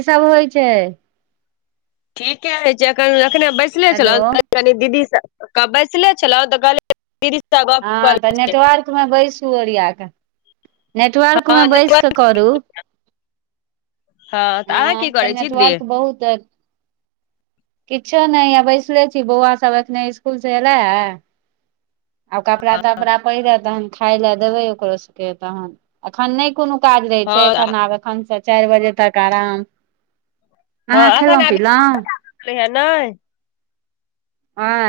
की सब होइ छैय [inaudible] ठीके है छैय एखन एखने बैसले हेलो छलौ कनी दीदी स क बैसले छलौ त कहलीय [unintelligible] हऽतऽ नेटवर्क मे बैसू ओरिया कऽ [inaudible] नेटवर्क हँ में नहि बैस कऽ करू हँ तऽ अहाँ की अहाँक करै छी दीदी नेटवर्क बहुत किछो नै हैया बैसले छी बौआ सब एखने इजकुल स अयलाह आब कपड़ा तपड़ा पहिरत तहन खाय ला देबै ओकरो सभ केँ तहन एखन नै कोनो काज रहै छै हँ एखन आब एखन स चायर बजे तक आराम [inaudible] ह अखन‌ खेलहुँ इसकुल पिलहुँ [unintelligible] हँ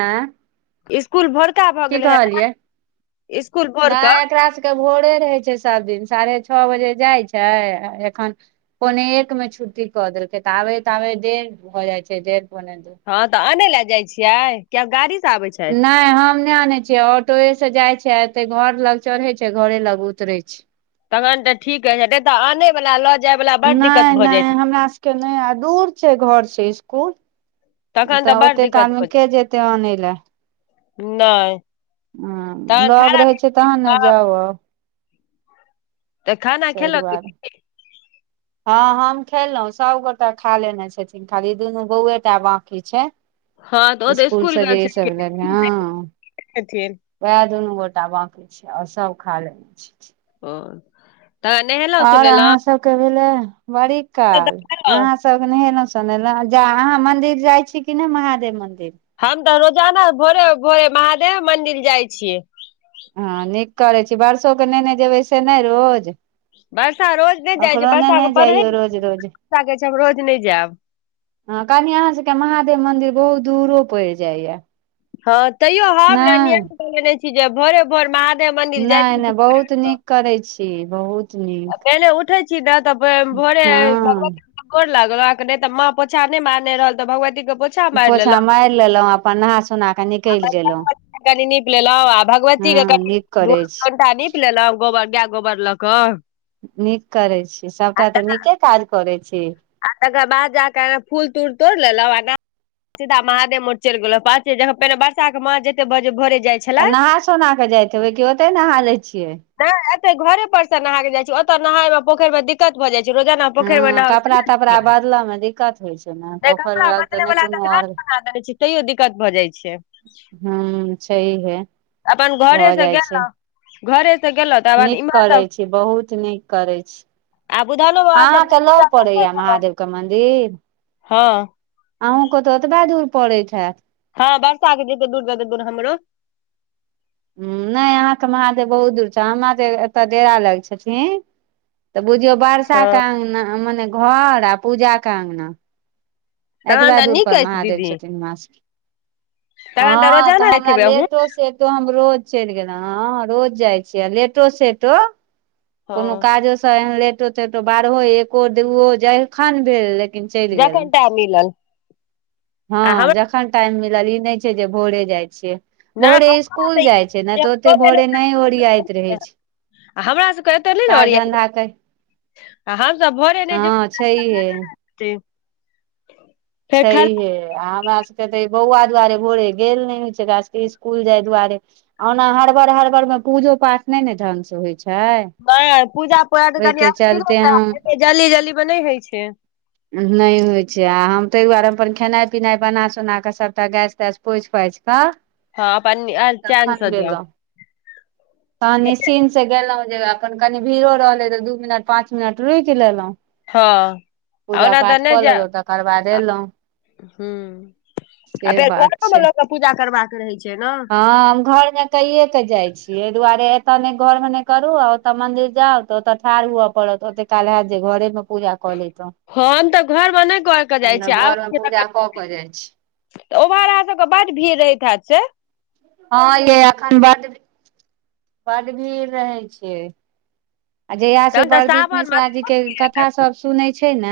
इसकुल भोरका भ गेलै नै कहलियै [inaudible] इसकुल भोर कऽ कऽ भोरे रहैय छैय सब दिन साढ़े छह बजे जाइ छैय एखन पौने एकमे छुट्टी क देलकै त आबैत आबैत डेढ़ भ जाइ छैय डेढ पौने दू हऽतऽ आने ला जाय छियै कि आब गाड़ी स आबे छैय नै हम नै आनै छीय ऑटोए से जाइ छी अतै घर लग चढ़ै छैय घर लग उतरै छैय तखन तऽ ठीक हैय नै त आनय वला ल जाय वला बड दिक्कत भऽ जाइत के नै आ दूर छैय घर स इसकुल तखन तऽ बड़ तऽओते दिक्कत काल में केँ जेतै आनै ला नै हुं लग रहै छैय तहन न पीलहुँ जाउ आउ तऽ खाना सै खेलक दुआर [unintelligible] हां हम खेलौ सब गोटा खा लेने छथिन खाली दुनू बौआएटा बाकी छैय हँ तऽ ओ तऽ इसकुल स्कूल स गेल जे ई सभ लै हँ छलखिन [inaudible] वैह दुनू गोटा बाँकी छैय और सब खा लेने छै [unintelligible] और सुनेलहुँ अहा सब केँ भेलै बड़ी काल अहा सब क नहेलौ सोनैलो अहाँ मन्दिर जाइ छी की नै महादेव मन्दिर हम तऽ रोजाना भोरे भोरे महादेवे मन्दिर जाइ छियै हँ नीक करै छी बरसो कऽ नेेने जेबै से नै रोज बरसा रोज नै जाइ छै ओकरो बरसा नेने कऽ पढे [inaudible] जइयौ रोज कऽ रोज बरसा कहै छै हम रोज नै जैब हऽ कनी अहा सब केँ महादेव मन्दिर बहुत दूरो पैड़ जाय यऽ ह तैयो हम न नियम कैने रहे छी जे भोरे भोर महा नै नै बहुत नीक करैत छी बहुत नीक पहिले उठैय छी न तऽ भ भोरे हँ [unintelligible] गोर लागलक नै तऽ माँ पोछा नै मारने रहल तऽ भगवती के पौ - -छा माइट लेलौ पोछा मारि लेलहुँ अपन नहा सोना कऽ [inaudible] आ निकलि गेलहुँ बजरंगबली के कनी निप लेलौ आ भगवती ई क हँ [unintelligible] नीक कनियो करै छी कनिटा नीप लेलौं गोबर गाय गोबर लऽ कऽ नीक करैत छी आ सभटा तऽ नीके काज करैत छी। आ तकर बाद जाकऽ फूल तूल तोड़ लेलौ सीधा महादेव मोठ चैल गेलो बात छै जह पहिने बच्चा के माँ जते बज भरे जाइ तऽ छलथि नहा सोना कऽ जाइत हेबै कि ओतय नहा लै छियै। नहि एतै घरे पर से नहा केँ जाइ छै ओत नहायमे पोखैर मे दिक्कत भए जाइ छै रोजाना पोखैर मे हँ नहाऊ कपड़ा बदल में दिक्कत होइ छै ने नहि पोखैर कपड़ा में तऽ बदले नै वला कोनो औढ़ घाट [inaudible] बना देने छी तैयो दिक्कत भऽ जाइ छै हुँ छै हे अपन घरे सँ गेलौ [inaudible] घरे सँ गेलथ नीक करै छी बहुत नीक करै छी आ बुधानो [inaudible] बाबा अहाँ सबके केँ पूजा लग करिते पड़ैय। गेलहुँ महादेव केँ मंन्दिर हँ अहूँ कऽ तऽ ओतबै दूर पड़ैत हैत हँ वर्षाकेँ जेतै दूर जतै दूर हमरो। हु नै अहाँ कऽ महादेव बहुत दूर छथि हमरा एत डेरा लग छथिन तऽ बुझियौ बर्षा हँ कऽ अंग माने घर पूजाकेँ अंगना तहन एतबा तऽ दूर नीक पर अछि महादेव दीदी छथिन हमरा सबकेँ तहन हँ तऽ रोजाना जाइत हमरा हेबै अहूँ लेटो सेट तँ हम रोज चलि गेलहुं हँ रोज जाइ छियै लेटो सेटो कोनो हँ काजो सँ एहन लेटो तेटो बारहो एको दूओ जहिखन भेल लेकिन चलि गेलहुँ जखन टाइम मिलल आ हँ हमरा जखन टाइम मिलल ई नहि छै जे भोरे जाइ छियै। नहि भोरे हमरा इसकूल तऽ ई जाइ छै ने जे हम तऽ ओते भोरे नहि ओरियाइत रहै छै आ हमरा सभके एतय नहि न काज ओरियाइत धन्धा कर आ हमसभ भोरे नहि हँ छैहे जे [inaudible] छैहे आ हमरा सबके तऽ ई बौआ दुआरे भोरे गेल नहि होय छै एकरा सबके इसकुल जाइ दुआरे ओहुना हड़बड़ हड़बड़मे में पूजो पाठ नै न ढंग स होइ छै। नहि पूजा पाठ कनि ओहिके अस्थिरे चलते से हम एते जल्दी जल्दी मे नहि हइ छै। नहि होइ छै आ हम ताहि दुआरे हम अपन खेनाइ पिनाइ बना सोना कऽ सभटा गैस तैस पोछि पाछि कऽ हँ अपन चैनसँ जाउ। हँ निश्चिंतसे गेलौ जे अपन कनी भीड़ो रहले तऽ दू मिनट पांच मिनट रुकि लेलौ हँ ओना त नै जेए लेलहुँ तकर बाद एलहुँ ह आ से फेर बात घरोमे छै लोकक पूजा करबाक रहै छै न हँ हम घर मे कइये के जाइ छीयै एहि दुआरे एतऽ ने घर मे नहि करू ओ ओतऽ मंदिर जाउ तऽ ओतऽ ठाढ़ हुए पड़त ओते काल हैत जे घरे मे पूजा कऽ ल‌इतौ ह हम तऽ घरमे नहि करिके जाइ छी आबै घरमे छी पूजा तखन कऽ करय छियै के जाइ छी तऽ ओम्हर अहाँ सबके बड भीड़ रहैत हेएत से हँ यै अखन बड्ड भीड़ बड्ड भीड़ रहै छै। आ जहिया से तहन तऽ प्रदीप सावन मे मिश्रा जी के कथा सब सुनै छै न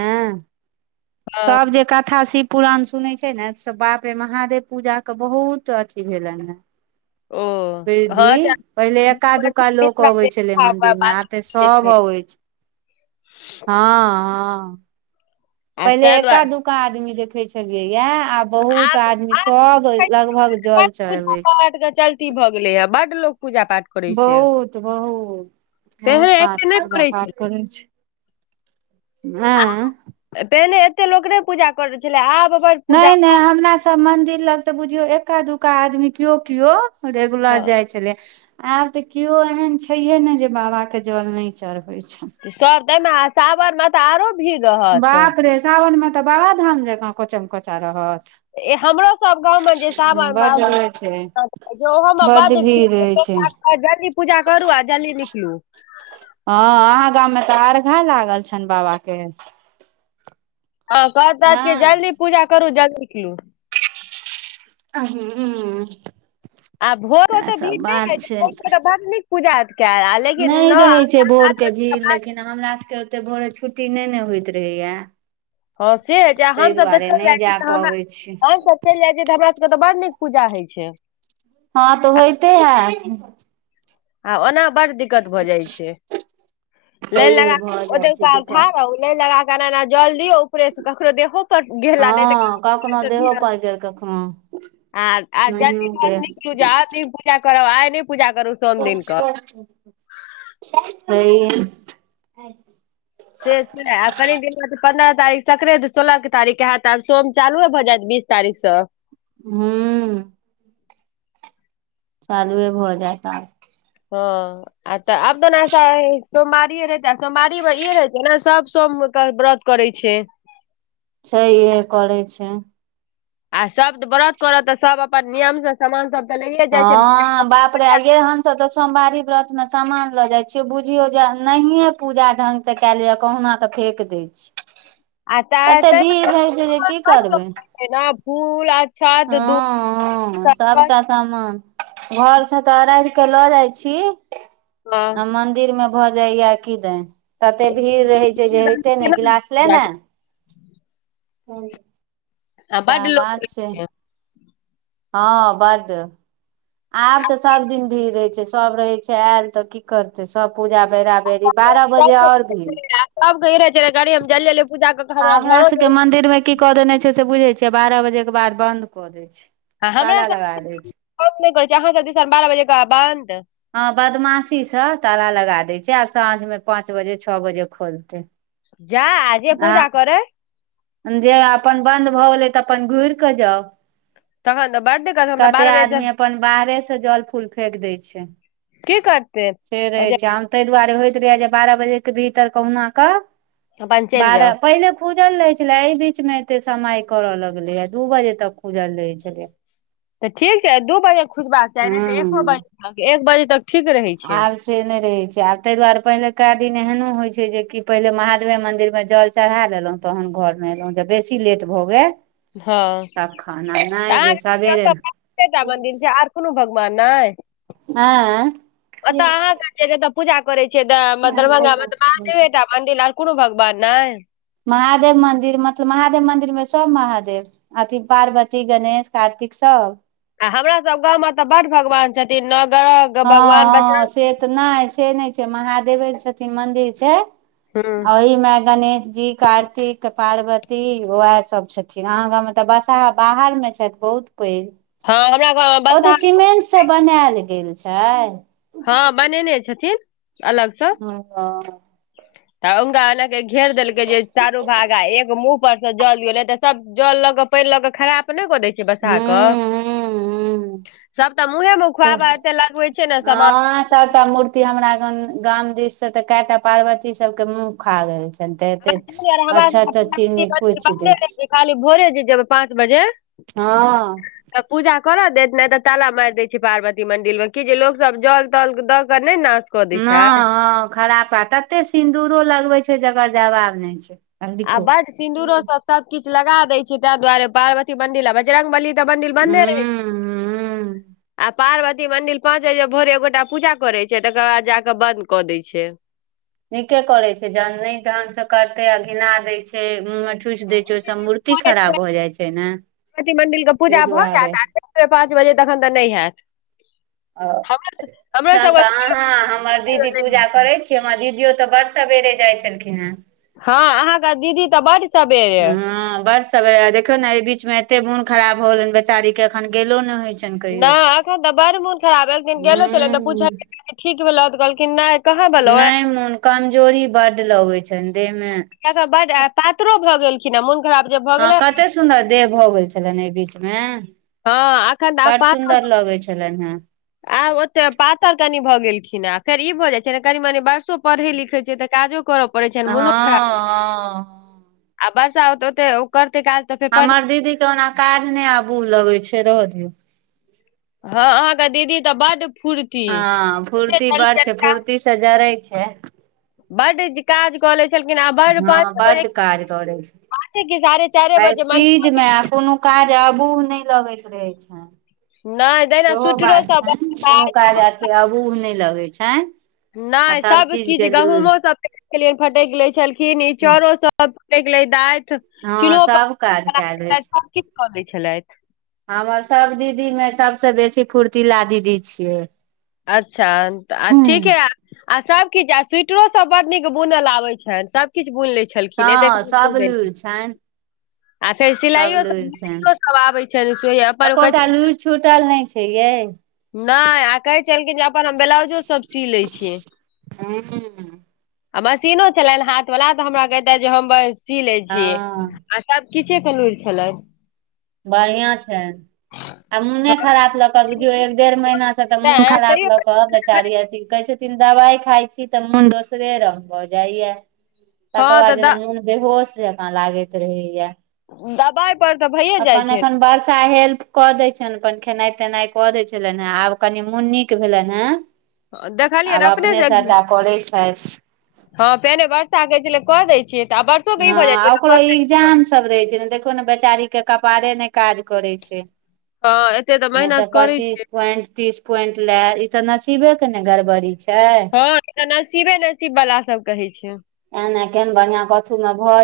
सब जे कथा शिव पुुरान सुनै छै ने सब बाप रे महादेव पूजा के बहुत अथी भेलनि हौ ओ बिरधी हँ पहिले आ एका ताहि दुक्का लोक अबै दुआरे छलै आब मंदिर मे आब तऽ सब अबै छै हँ हँ। पहिले एका दुका आदमी देखे छलियै या आब बहुत आदमी सब लगभग जल चढ़बै छै [unintelligible] च ती भऽ गेलैय या बड लोक पूजा पाठ करै छै बहुत बहुत बहुत पहिने पाठ एते नहि पूजा करै पाठ छलै करय छै। हँ पहिने एते लोक नहि पूजा करै छलै आब बड्ड पूजा नहि नहि हमरा सब मंदिर लग तऽ बुझियो एका दुका आदमी किओ किओ रेगुलर हँ जाय छलै। आब तऽ कियो एहन छैयहे नै जे बाबा के जल नय चढ़बेै छै सब देै न सावन म बाप रे सावन मे तऽ बाबाधाम जेका कोचम कोचा रहत ए हमरो सब गाँव मे जे सावन बड्ड मे रहै छै [inaudible] ओहो मे बड्ड बड रहै भीड़ छै [inaudible] आ जल्दी पूजा करू आ जल्दी निकलु हं आहाँ गाम मे तऽ अर्घा लागल छनि बाबा के हं कैहत रहत की नहि जल्दी पूजा करू जल्दीनिकलु अहूँ आ भोड़ोक औते भीड़ नय रहैय छै भोड़ के बड़ नीक पूजा हेऽत केऽल नै रहै छै भोरके भीड़ लेकिन हमरासबके ओते भोरे छुट्टी नै न होयत रहैया हँ से होय छै आ हमसब तऽ चैल नहि जाइ छी जा तऽ हमरा पबै छी हमसब चैल जाय छियै तऽ हमरा सब कऽ तऽ बड़ नीक पूजा होय छै हँ तऽ होयते हैत आ ओना बड्ड दिक्कत भऽ जाय छै लैन तैे लगा भऽ कऽ जाइ ओतेक छै काल ठार दिक्कत रहु लैन लगा कऽ एना -एना जल दियौ ऊपरे सँ ककरो देहो पर गेला नहि तऽ हँ कखनौ ककरो से देह भिड़ल पर गेल कखनौ आ [unintelligible] [unintelligible] आय नैय पूजा करू सोम दिन कऽ [unintelligible] हैय से होय छै ने आ कनि दिन मे तऽ पन्द्रह तारीख सँ सकरैत सोलह के तारीख कऽ हैत आब सोम चालुए भऽ जैत बीस तारीख सँ हुँ चालुए भऽ जैत आब हँ आ तऽ आब तऽ ओना सय - सोमवारी रहितै सोमवारी मऽ इ रहै छै नऽ सब सोम कऽ व्रत करै छैय छै इहे करै छैय आ सब व्रत करत तऽ सब अपन नियम सँ समान सब तऽ लैये जाइ छै ने। हँ बाप [unintelligible] ये हम सब तऽ सोमवारी व्रत मे सामान लऽ जाय छियै बुझियो जे नहिये पूजा ढंग सँ केल होय यऽ कहुना कऽ फेेक दै छी आ ताहि अते भीड़ रहै छै जे की करबै एना फुल आ हँ हँ सबटा समान घर से तऽ अरैध कऽ लऽ जाय छी हाँ, आ मंदिर मे भऽ जाइ यऽ किदेैन तते भीड़ रहै छै जे होइते नय केना गिलास जाय लेने छै? आ बड सैह लोक लै बात छै हँ बाड आब तऽ सब दिन भीड़ रहेै छै सब रहेै छै एल तऽ की करतेै सब पूजा बेरा बेरी [unintelligible] आ बारह सब बजे कऽ और इ भीड़ रहै छै नऽ कनि हम जल्दी - जल्दी पूजा कऽ के आ हमरा घरो सबके जेबै। मंदिर मे की कऽ देने छै से बुझै छियै बारह बजे कऽ बाद बंन्द कऽ दैय छै आ हमरा ताला लगा दै छै [unintelligible] अहाँ सब दिशा बारह बजे कऽ बाद बंन्द हँ बदमाशी सँ ताला लगा दैय छै आब साँझ मे पाँच बजे छ बजे खोलतै जा आ जे पूजा करै जे अपन बंन्द भऽ गेलै तऽ अपन घुइर कऽ जाउ तहन तऽ बड्ड दिक्क कते आदमी अपन बाहरे सँ जल फूल फेेक दैय छैय की करतेै ओजे तैय दुआरे होयत रहै यऽ जे बारह बजे कऽ भीतर कहुना कऽ अपन चलि जाउ बारह पहिले खुजल रहे छले एय बीच मे एते समय करल लगले य दू बजे तक खुजल रहे तऽ ठीक छै दू बजे खुजबाक चाही नय तऽ एको हँ बजे तक एक बजे तक ठीक रहै छै आब से नै रहे छै आब ताहि दुआरे पहिलुका दिन एहनो होय छै जे की पहिले महादेवे मंदिर मे जल चढ़ा देलहुँ तहन घरमे एलहुँ जब बेसी लेट भऽ गेल हँ तखन आ तऽ नहि जे अहाँकेँ सबेरे एतऽ कते टा मन्दिर छै आर कोनो भगवान नय आँय ओतऽ अहाँ [unintelligible] पूजा करै छियै दरभंगा म तऽ महादेवेटा मंन्दिर आर कोनो भगवान नय महादेव मंन्दिर मतलब महादेव मंन्दिर मे सभ महादेव अथी पार्वती गणेश कार्तिक सभ आ हमरा सभ गाव मे तऽ बड भगवान छथिन नगर ह ह से तऽ नहि से नहि छै महादेवे छथिन मन्दिर छै ओ बजरंग ओहिमे गणेश जी कार्तिक के पार्वती उएह सभ छथिन अहाँ गाव तऽ बसहा बाहर मे छथि बहुत पैघ ह हमरा ग ओ तऽ सीमेट से बनायल गेल छै ह बनेने छथिन अलग से ह। तऽ हुनका एना के घेर देलकै ज चारू भागा एो मुह पर से जल दियौल तऽ सभ जल लऽ के पानि ल के खराब कऽ दै छ बस हूँ सभ मु ह सब्ता हमरा गाम दिस से ते कता पार्वती सभ के मुंह खाग छै ते हमरा अच्छा अच्छा चीनी कुछ दै छै। सबके खाली भोरे जे जेब पाँच बजे। ह तऽ पूजा करऽ देत नहि तऽ ताला मारि दय छै पार्वती मंदिर मे कि जे लोक सभ जल तल दऽ के नहि नाश कऽ दै छै नहि ह खरापात ततेक सिन्दूरो लगबैत छै जकर जवाब नहि छै आब आ लिखू हूँ बड़ सिन्दरो सभ सभ किछु लगा देय छै ताहि दुआरे पार्वती मंदिर आ बजरगबली त बन्दिल बन्दे रहे हूँ आ पार्वती मंदिर पाँच बजे भोरे एगोटा पूजा करे छै तकर बाद जाके बंद कऽ देय छै नीके करे छै जहन नहि ढन से करते आ घिना देय छै। ठूसि दै छै ओते ओहिसँ बजे मूर्ति खराब भऽ जाइ छै ने भती मन्दिरके ताहि पूजा भऽ दुआरे जायत आ पाँच बजे तखन तऽ नहि होयैत ओ तहन तऽ सबके अहाँ हमर दीदी पूजा करै छी। हमर दीदियो तऽ बड़षा बेरे जाइत छलखिन हे हँ अहाँकेँ दीदी तऽ बड़ ह बड़ सभ देखियौ ने बीच मे एते मोन खराब होलन बेचारी के एखन गेलो ने होई छै नहि एखन तऽ बड़ मोन खराब भेलखिन गेल तऽ पूल हूँ ठीक भेलो तऽ कहलखिन नहि कहाँ भेलौ नहि मोन कमजोरी बड़ लगैत छनि देहमे त सभ बाद पातरो भऽ गेलखिन हँ मोन खराब जे भऽ गेलै बड़ सुन्दर देह भऽ गेल छलनि एहि बीच मे हँ एखन तऽ आब बड़ पातर सुन्दर लगै छलनि हे आब ओते कऽ पातर कनि भऽ गेलखिन आ फेर ई भऽ जाइत छै ने कनी मनी बरसो पढ़ै लिखैत छै तऽ काजो कर पड़े छै मनो हँ खराब हँ आ वर्षा होत करते काज तऽ फेर पढ़ हमर दीदी के ओना काज नहि आबू लगै छै रहे दियौ हँ अहाँकेँ दीदी तऽ बड फूर्ती ह फूर्ती बड़ छै फूर्ती से जरै छै बड्ड काज कऽ ले छलखिन आ बड पाँच हँ बड्ड काज करै छै पाँचे कि साढ़े चाइरे आ बजे स्पीड मे आ कोनो काज आबू नहि लगैत रहे छै नहि। तहिना सेहो स्वेटरो बात सब छनि कोनो काज अथी अबूह नहि लगैत छनि। आ नहि सभ चीज किछ के गहुमहो सभ फटैक लैइ छलखिन इ चाउरो सभ। हँ सभ काज कए लै छै [inaudible] हमर सभ दीदी मे सभ सँबेसी फुर्तीला दीदी छियै अच्छा आ हँ ठिके आ आ सब किछ आ स्वेटरो सब बड नीक बुनल आबैइन छैन सब किछ बुन ले छै छलखिन अतै सभ दिन लुरि छनि आ ताई सभ सिलाइयो सब लुरि उम्म छनि सिलाइयो सबआबै छैन सिए पर एकोटा कही। [inaudible] लुरि छूटल नहि छै यै नय कहलखिन जै अपन ब्लाउजो सब सी लैइ छिए मसीनो छलैन हाथ बाला त हमरा कैहैथ जे हम सी लैइ हँ छिऐ सब किछै के लुइर छलैइन बढ़िया छैन आ मूनै खराब लक बुझियौ एक डेढ़ महीना तऽ मन तैं खराब तैयो लऽ कऽ बेचारी अथी कहै छै दवाइ खाइ छि त मून दोसरे रंग भ जाइया हँ तकर तऽ बाद द जना मोन बेहोश जका लागैत रहैया दबाई अपन अखन वर्षा हेल्प क दैइ छैन अपन खेनाइ तैनाइ क दै छलैन या आब कनि मून निक भेलेन हा देखलियै आब ने अपने सबटा करैत छैथ ह पेनै वर्षा जै कहै छले जे क दै छि त आब बर हँ ओकरो इग्जाम सब रहै छै ने देखौने बेचारी के कपारे नय काज करै छै हँ एते नय तऽ मेहनत करै छै पच्चीस पाइंत तीस पोइंट लेए इ ते नसीबे के ने गड़बड़ी छै हँ नसीबे नसीब बला सब के होइ छै तए नए केहेन बढ़िया क्यू मे भ